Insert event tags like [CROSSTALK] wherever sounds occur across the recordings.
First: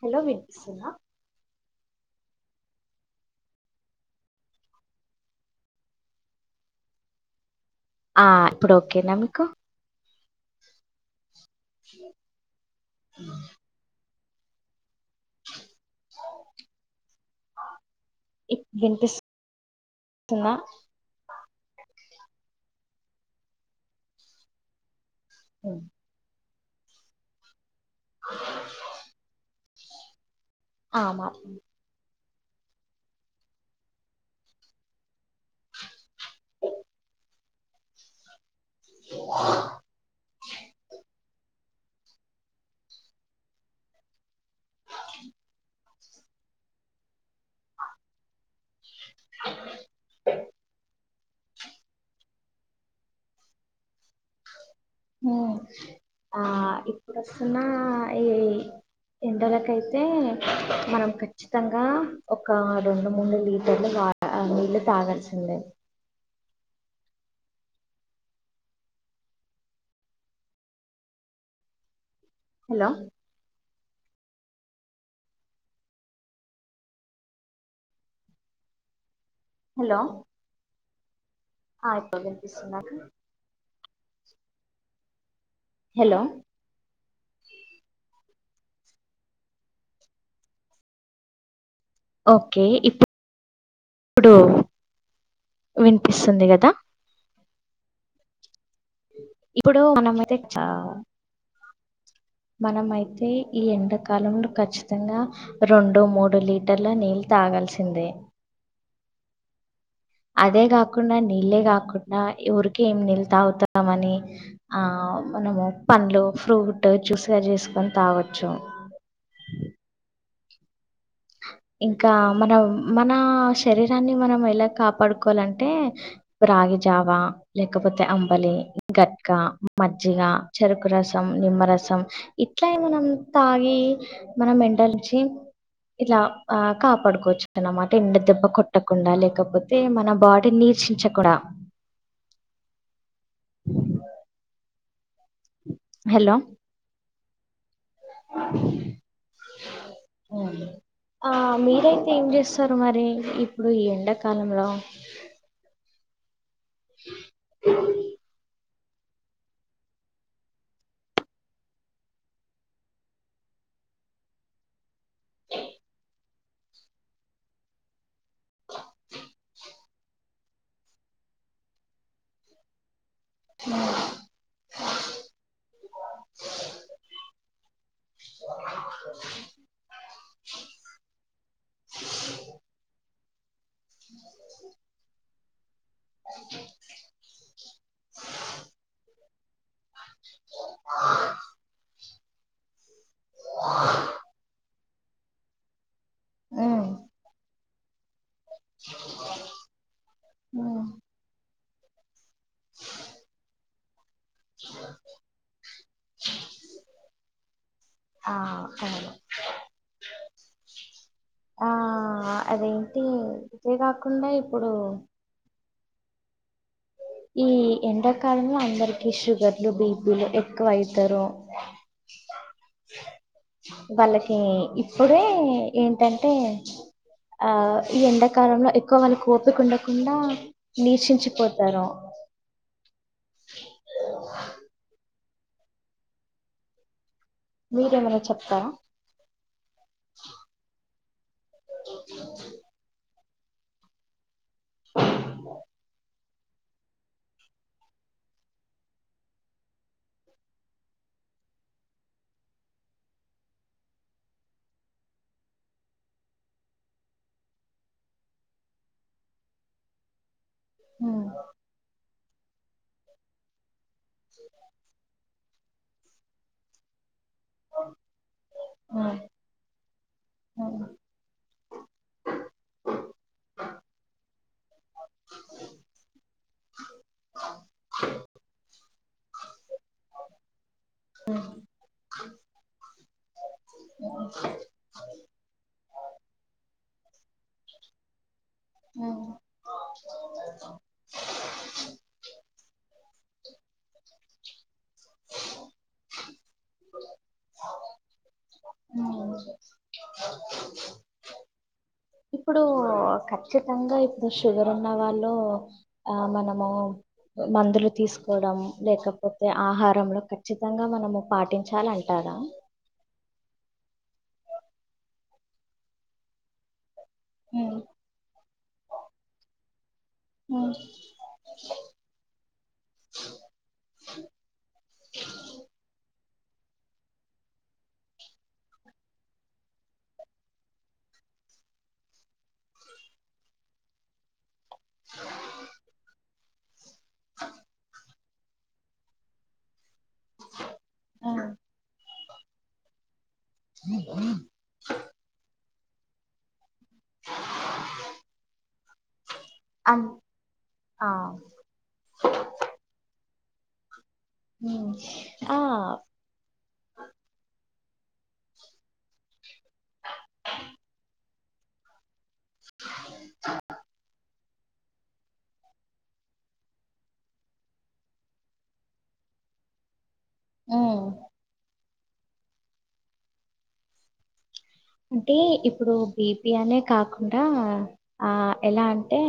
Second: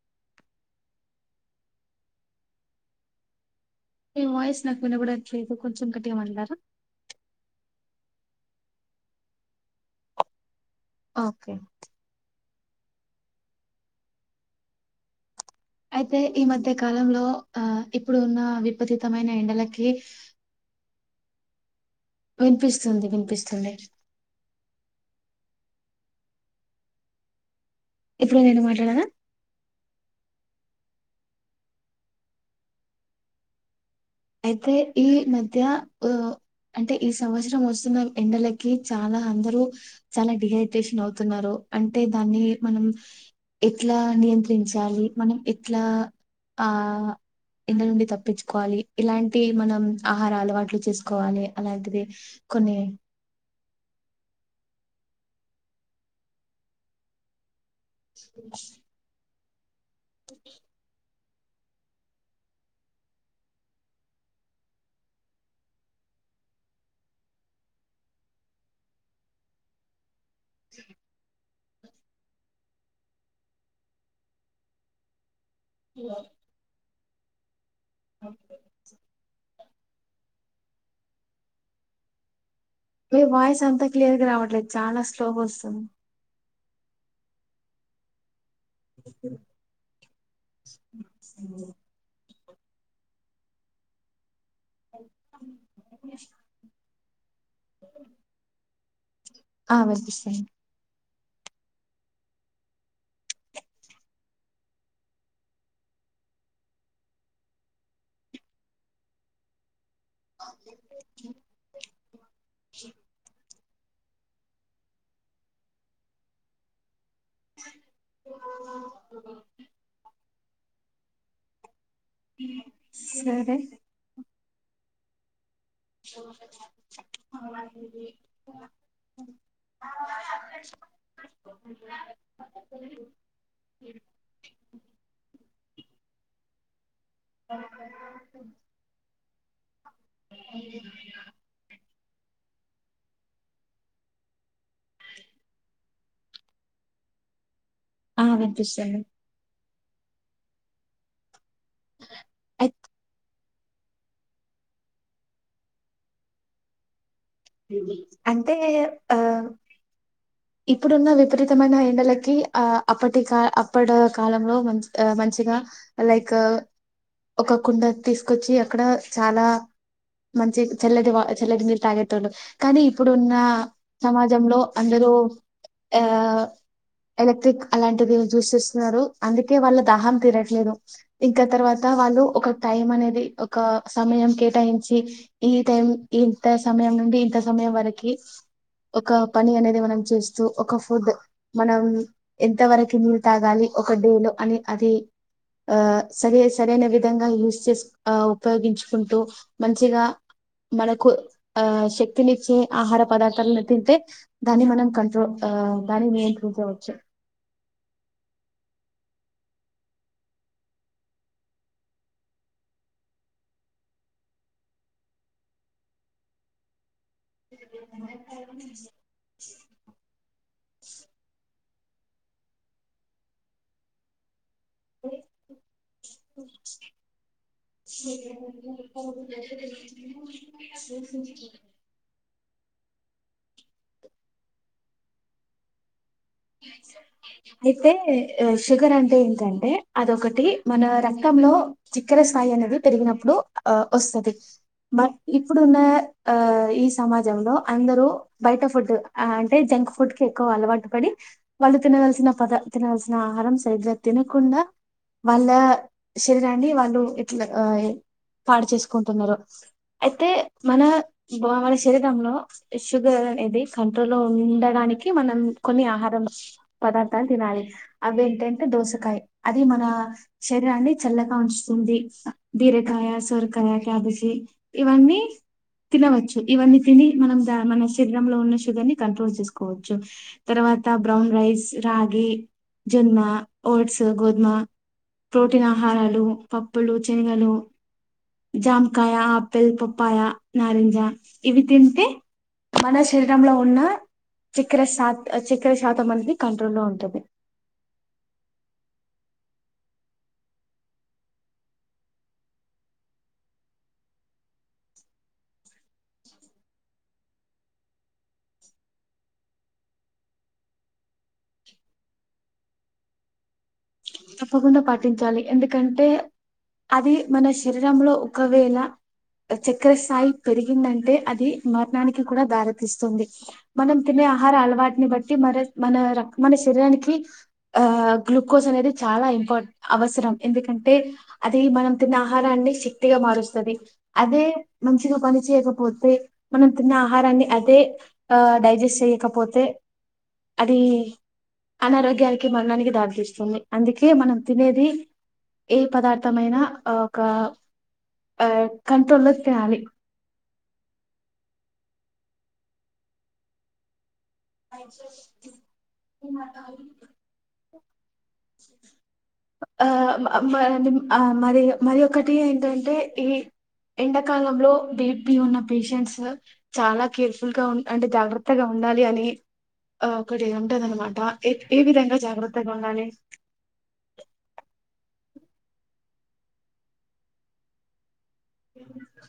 Hello వినిపిస్తుందా. మీ voice నాకు వినబడట్లేదు కొంచెం గట్టిగా మాట్లాడరా. ఆ ఇప్పుడు ఒకే నా మీకు. ఓకే అ అయితే ఈ మధ్య కాలంలో ఆ ఇప్పుడు ఉన్న విపరీతమైన ఎండలకి ఉన్నా వినిపిస్తుంది వినిపిస్తుంది. ఆ ఇప్పుడు నేను మాట్లాడనా ఆ మా అయితే ఈ మధ్య ఆ అంటే ఈ సంవత్సరం వస్తున్న ఎండల కి చాలా అందరూ చాలా డిహైడరేషన్ అవుతున్నారు. అంటే దాన్ని మనం ఎట్లా నియంత్రించాలి. మనం ఎట్లా ఆ ఎండ నుండి తప్పించుకోవాలి. ఇలాంటి మనం ఆహారాలు వాట్లు చేసు కోవాలి అలాంటిది కొన్ని హ్ ఆ ఇప్పుడొస్తున్నా ఎండలకైతే మనం కచ్చితంగా ఒక రెండు మూడు లీటర్ల వా నీళ్లు తాగాల్సిందే. సరేనా హలో హలో ఓకే హలో ఆయిపోయింది. నీ వాయిస్ అంతా క్లియర్ గా రావట్లేదు. చాలా స్లోగా వస్తు హలో హలో ఓకే ఇప్పు ఇప్పుడు వినిపిస్తుంది కదా. ఆ ఇప్పుడు మనమైతే వినిపిస్తుంది [UNINTELLIGIBLE] మనమైతే ఈ ఎండాకాలంలో ఖచ్చితంగా రెండు మూడు లీటర్ల నీళ్ తాగాల్సిందే అదే గాకుండా నీళ్ళే గాకుండా ఊరికే ఎన్నీళ్లు తాగుత తామని ఆ మనము పండ్లు ఫ్రూట్ జ్యూస్ గా చేసుకొన్ తాగొచ్చు ఇంకా మనం మన సరే శరీరాన్ని మనం ఎలా కాపాడుకోవాలన్ టే రాగిజావా లేకపోతే అంబలి గట్కా మజ్జిగ చెరుకు రసం నిమ్మరసం ఇట్లా ఏమన్నా మనం తాగి మనం ఎనర్జీ ఇలా ఆ కాపాడుకోవచ్చు అనమాట ఎండ దెబ్బ కొట్టకుండా లేకపోతే మన బాడీ నీరసించకుండా హలో ఆ వినిపిస్తుంది ఆ మీరైతే ఏం అయి చేస్తారు మరి ఇప్ ప్పుడు ఈ ఎండాకాలంలో అంటే ఆ ఇప్పుడున్న విపరీతమైన ఎండలకి ఆ అప్పటి కా అప్పడి కాలంలో మంచ్ మంచిగా లైక్ ఒక కుండ తీసుకొచ్చి అక్కడ చాలా మంచి చల్లటి వా చల్లటి నీళ్ళు తాగేటోళ్లు కానీ ఇప్పుడు ఉన్న సమాజంలో అందరు ఎ ఎలక్ట్రిక్ అలాంటిది చూస్ చేస్తున్నారు అందుకే వాళ్ళ దాహం తీరట్లేదు ఇంకా తర్వాత త వాళ్ళు ఒక టైం అనేది ఒక సమయం కేటాయించి ఈ టైం ఇంత సమయం నుండి ఇంత సమయం వరకి ఒక పని అనేది మనం చూస్ చు ఒక ఫుడ్ మనం ఎంతవరకి [UNINTELLIGIBLE] తాగాలి ఒక డే లో అని అది ఆ సరే హ్మ్. సరైన విధంగా యూస్ చేస్ ఆ ఉపయోగించుకుంటూ మంచిగా హ్మ్. మనకు ఆ శక్తినిచ్చే ఆహార పదార్థాలను తింటే దాన్ని మనం కంట్రోల్ ఆ దాని నియంత్రిం చ వచ్చు ఆ! అవును. అంతే కాకుండా ఇప్పుడు ఈ ఎండాకాలంలో అందరికి షుగర్లు బీపీలు ఎక్ క్కువైతరు వాళ్ళకి ఇప్పుడే ఏంటంటే ఆ ఈ ఎండాకాలంలో ఎక్కువ వాళ్ళకు ఓపిక ఉండకుండా నీరసించి పోతారు. అయితే మీరేమైనా చెప్తారా షుగర్ అంటే ఏంటంటే అదొకటి మన రక్ క్తం లో చక్కెర సాయి అనేది పెరిగినప్పుడు ఆ వస్తది బట్ ఇప్పుడున్న ఆ ఈ సమాజంలో అందరూ బయట ఫుడ్ ఆ అంటే జంక్ ఫుడ్ కి ఎక్కువ అలవాటు పడి వాళ్ళు తినవల్సిన పద తినాల్సిన ఆహారం సరిగ్గా తినకుండా వాళ్ళ శరీరాన్ని వాళ్ళు ఇట్ల ఆ య్ పాడు చేసుకుంటున్నారు అయితే మన ఉమ్, బ మన శరీరంలో షుగర్ అనేది కంట్రోల్ లో ఉండడానికి మనం కొన్ని ఆహారం పదార్థాలు తినాలి అవి ఏంటంటే ఉమ్, దోసకాయ అది మన ఉమ్, శరీరాన్ని చల్లగా ఉంచుతుంది బీరకాయ సొరకాయ క్యాబేజి ఇవన్ న్నీ తినవచ్చు ఇవన్నీ తిని మనం ద మన శరీరంలో ఉన్న షుగర్ ని కంట్రోల్ చేసుకోవచ్చు తర్వాత్ త్త బ్రౌన్ రైస్ రగి జొన్న ఓట్స్ గోధమ ప్రోటీన్ ఆహారాలు పప్పులు శనగలు జామకాయ ఆపిల్ పప్పాయ నారింజ ఇవి తింటే మన శరీరంలో ఉన్న [UNINTELLIGIBLE] చక్కెర శాతం అనేది కంట్రోల్ లో ఉంటుంది అ ఇప్పుడు ఖచ్చితంగా ఇప్పుడు షుగర్ ఉన్న వాళ్ళు ఆ మనము మందులు తీసుకోవడం లేకపోతే ఆహారంలో ఖచ్చితంగా మనము పాటించాల అంటారా తప్పకుండా పాటించాలి ఎందుకంటే అది మన ఉమ్, శరీరంలో ఒకవేళ చక్రస్థాయి ఉమ్, పెరిగిందంటే అది మరణానికి కూడా దారితీస్తుంది మనం తినే ఆహార అలవాటుని బట్టి మన మన రక్ మన శరీరానికి ఆ గ్లూకోస్ అనేది చాలా ఇంపార్ అవసరం ఎందుకంటే అది మనం తిన్న ఆహారాన్ని శక్తిగా మారుస్తది అదే మంచిగా పని చేయకపోతే మనం తిన్న ఆహారాన్ని అదే ఆ డైజెస్ట్ చేయకపోతే అది ఉమ్, అనారోగ్య మరణానికి దారి తీస్తుంది అందుకే మనం తినేది ఏ పదార్థ అయినా ఒక ఆ కంట్రోల్లో తినాలి అన్ ఆ ఉమ్, తినాలి ఆ ఆ [UNINTELLIGIBLE] మరి మరి ఒకటి ఏంటంటే ఈ ఎండాకాలం లో బిపి ఉన్న పేషెంట్స్ చాలా కేర్ఫుల్ గా ఉ అంటే జాగ్రత్తగా ఉండాలి అని ఆ ఒకటి ఉమ్. ఉంటదనమాట ఏ ఏ విధంగా జాగ్రత్తగా ఉండాలి అంటే ఇప్పుడు బీపి అనే కాకుండా ఆ ఎలా అంటే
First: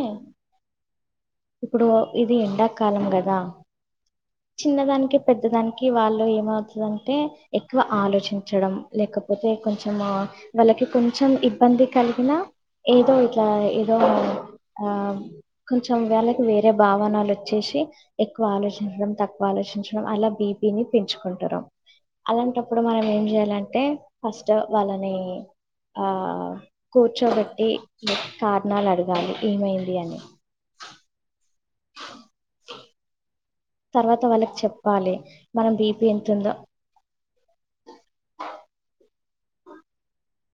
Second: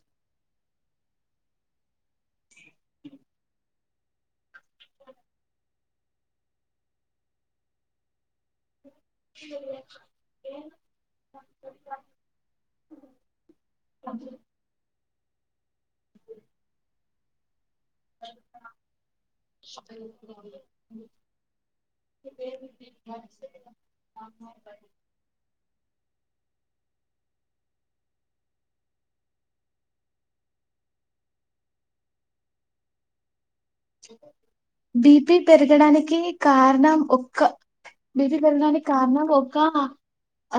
ఇప్పుడు ఇది ఎండాకాలం గదా చిన్నదానికి పెద్ద దానికి వాళ్ళు ఏమవుతుందంటే ఎక్కువ ఆలోచించడం లేకపోతే కొంచెం వాళ్ళకి కొంచెం ఇబ్బంది కలిగిన ఏదో ఇట్లా ఏదో ఆ కొంచెం వళ్ళకి వేరే భావనాలు వచ్చేసి ఎక్కువ ఆలోచించడం తక్కువ ఆలోచించడం అలా బీపి ని పెంచుకుంటారు అలాంటప్పుడు మనం ఏం చేయాలంటే ఫస్ట్ వాళ్ళని ఆ కూర్చోబెట్టి కారణాలు అడగాలి ఏమైంది అని తర్వాత వాళ్ళకి చెప్పాలి బిపి మనం బీపీ పెరగడానికి ఎంతుందో కారణం ఒక్క బిది పెరగడానికి కారణం ఒక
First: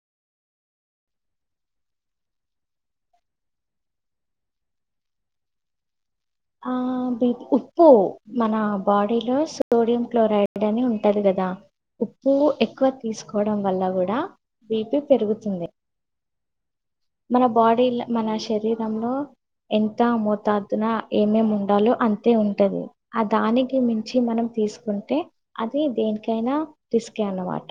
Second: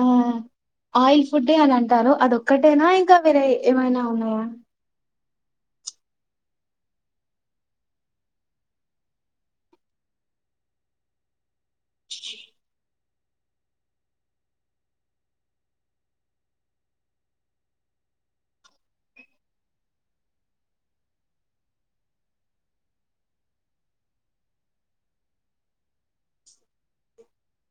ఆ ఆయిల్ ఫుడ్ అని అంటారు అదొక్కటేనా ఇంకా వేరే ఏమైనా ఉన్నాయా ఆ బ ఉప్పు మన బాడీలో సోడియం క్లోరైడ్ అని ఉంటది కదా ఉప్పు ఎక్కువ తీసుకోవడం వల్ల కూడా బీపి పెరుగుతుంది మన బాడీ మన శరీరంలో ఎంత అమోతాదున ఏమేమి ఉండాలో అంతే ఉంటది ఆ దానికి మించి మనం తీసుకుంటే అది [UNINTELLIGIBLE] దేనికైనా రిస్కే అన్నమాట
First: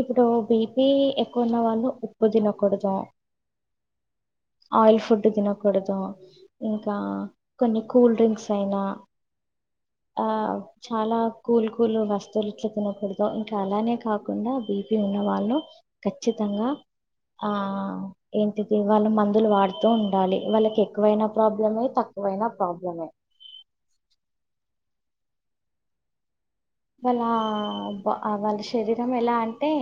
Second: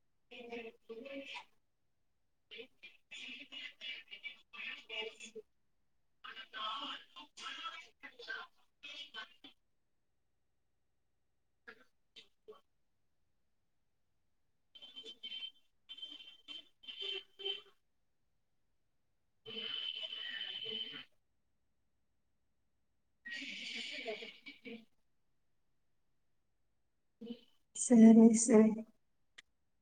ఇప్పుడు బీపి ఎక్కువ ఉన్న వాళ్ళు ఉప్పు తినకూడదు ఆయిల్ ఫుడ్ తినకూడదు ఇంకా కొన్ని కూల్ డ్రింక్స్ అయినా ఆ చాల కూలి కూలు వస్తువులు [UNINTELLIGIBLE] తినకూడదు ఇంకా అలానే కాకు [UNINTELLIGIBLE] బీపి ఉన్న వాళ్ళు ఖచ్చితంగా ఆ ఏంటికి వాళ్ళ మందులు వాడుతూ ఉండాలి వాళ్ళకి ఎక్కువైైన ప్రాబ్లం తక్కువ నువ్వు అయిన ప్రాబ్లమే ఇ వాళ్ళ సరే వ వాళ్ళ సరే శరీరం ఎలా టే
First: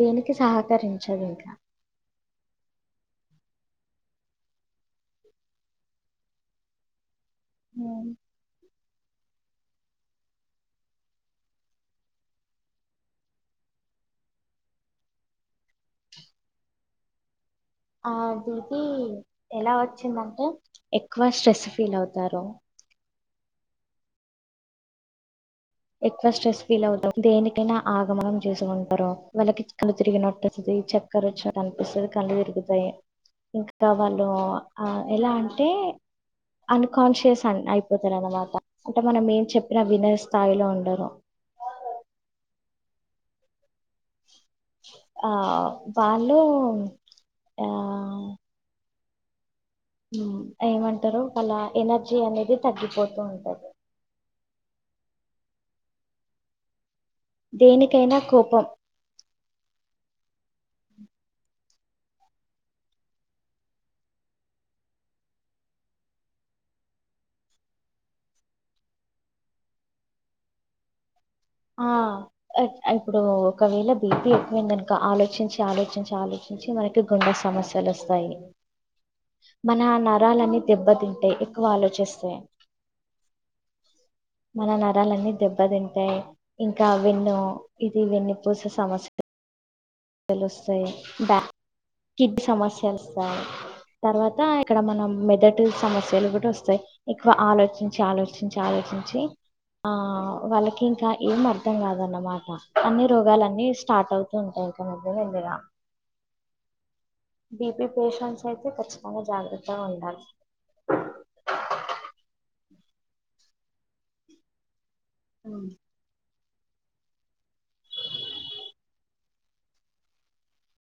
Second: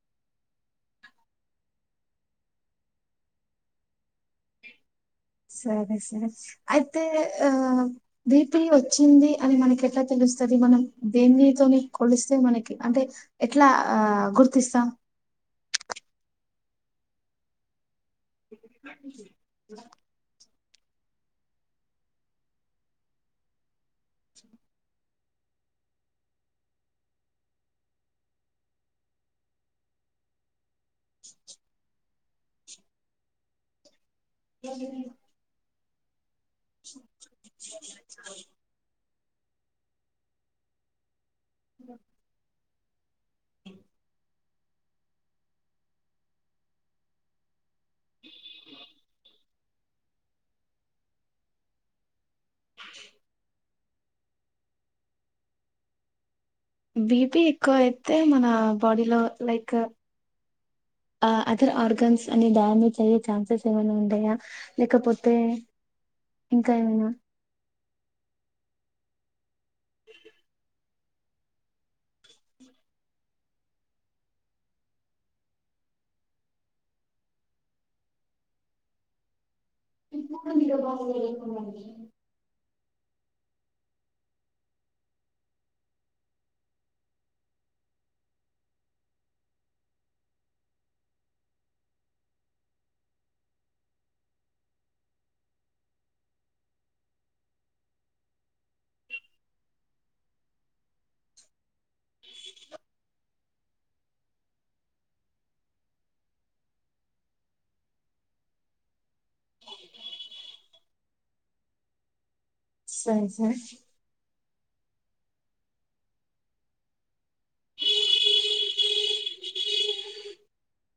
దేనికి సహకరించదు ఇంకా సరే సరే అయితే ఆ ఉమ్, బిపి వచ్చింది అని మనకి ఎట్లా తెలుస్తుంది మనం దేన్ని తోని కొలిస్తే మనకి అంటే ఎట్లా ఆ గుర్తిస్తాం ఆ బిపి ఎలా వచ్చిందంటే ఎక్కువ స్ట్రెస్ ఫీల్ అవుతారు ఎక్కువ స్ట్రెస్ ఫీల్ అవుతాం దేనికైనా ఆగమగం చేసుకుంటారు వాళ్ళకి కళ్ళు తిరిగినట్టు చక్కర వచ్చినట్టు అనిపిస్తది కళ్ళు తిరుగుతాయి ఇంకా వాళ్ళు ఓ ఆ ఎలా అంటే అన్కాన్షియస్ అన్ అయిపోతారనమాట సె మనం ఏం చెప్పినా వినే స్థాయిలో ఉండరు బ ఆ వాళ్ళు ఆ ఏమంటారు వాళ్ళ ఎనర్జీ అనేది తగ్గిపోతూ ఉంటది బీపీ ఎక్కువ అయితే దేనికైనా మన కోపం బాడీలో లైక్ ఆ అదర్ ఆర్గన్స్ అని డ్యామేజ్ అయ్యే ఛాన్సెస్ ఏమైనా ఉంటయా లేకపోతే ఇంకా ఏమైనా ఆ ఇప్పుడు ఒకవేళ బీపీ ఎక్కువ అయింది అనుకో ఆలోచించి ఆలోచించి ఆలోచిం చి మనకి గుండె సమస్యలు వస్తాయి మన ఇప్పుడు నరాలన్నీ మీరు బాగు దెబ్బతింటాయ్ ఎక్కువ ఆలోచిస్తే మన నరాలన్నీ దెబ్బతింటాయి ఇంకా వెన్ను ఇది వెన్న పూస సమస్య లు వస్తాయి బా కిడ్నీ సమస్యలు వస్తాయి తర్వాత ఇక్కడ మనం మెదడు సమస్యలు కూడా వస్తాయి ఎక్కువ ఆలోచించి ఆలోచించి ఆలో చించి ఆ వాళ్ళకి ఇంకా ఏం అర్థం కాదన్నమాట అన్ని రోగాలన్నీ స్టార్ట్ అవుతూ ఉంటాయి బాబోయ్ ఎందిరా బీపీ పేషెంట్స్ అయితే ఖచ్చితంగా జాగ్రత్తగా ఉండాలి సరే సరే మ్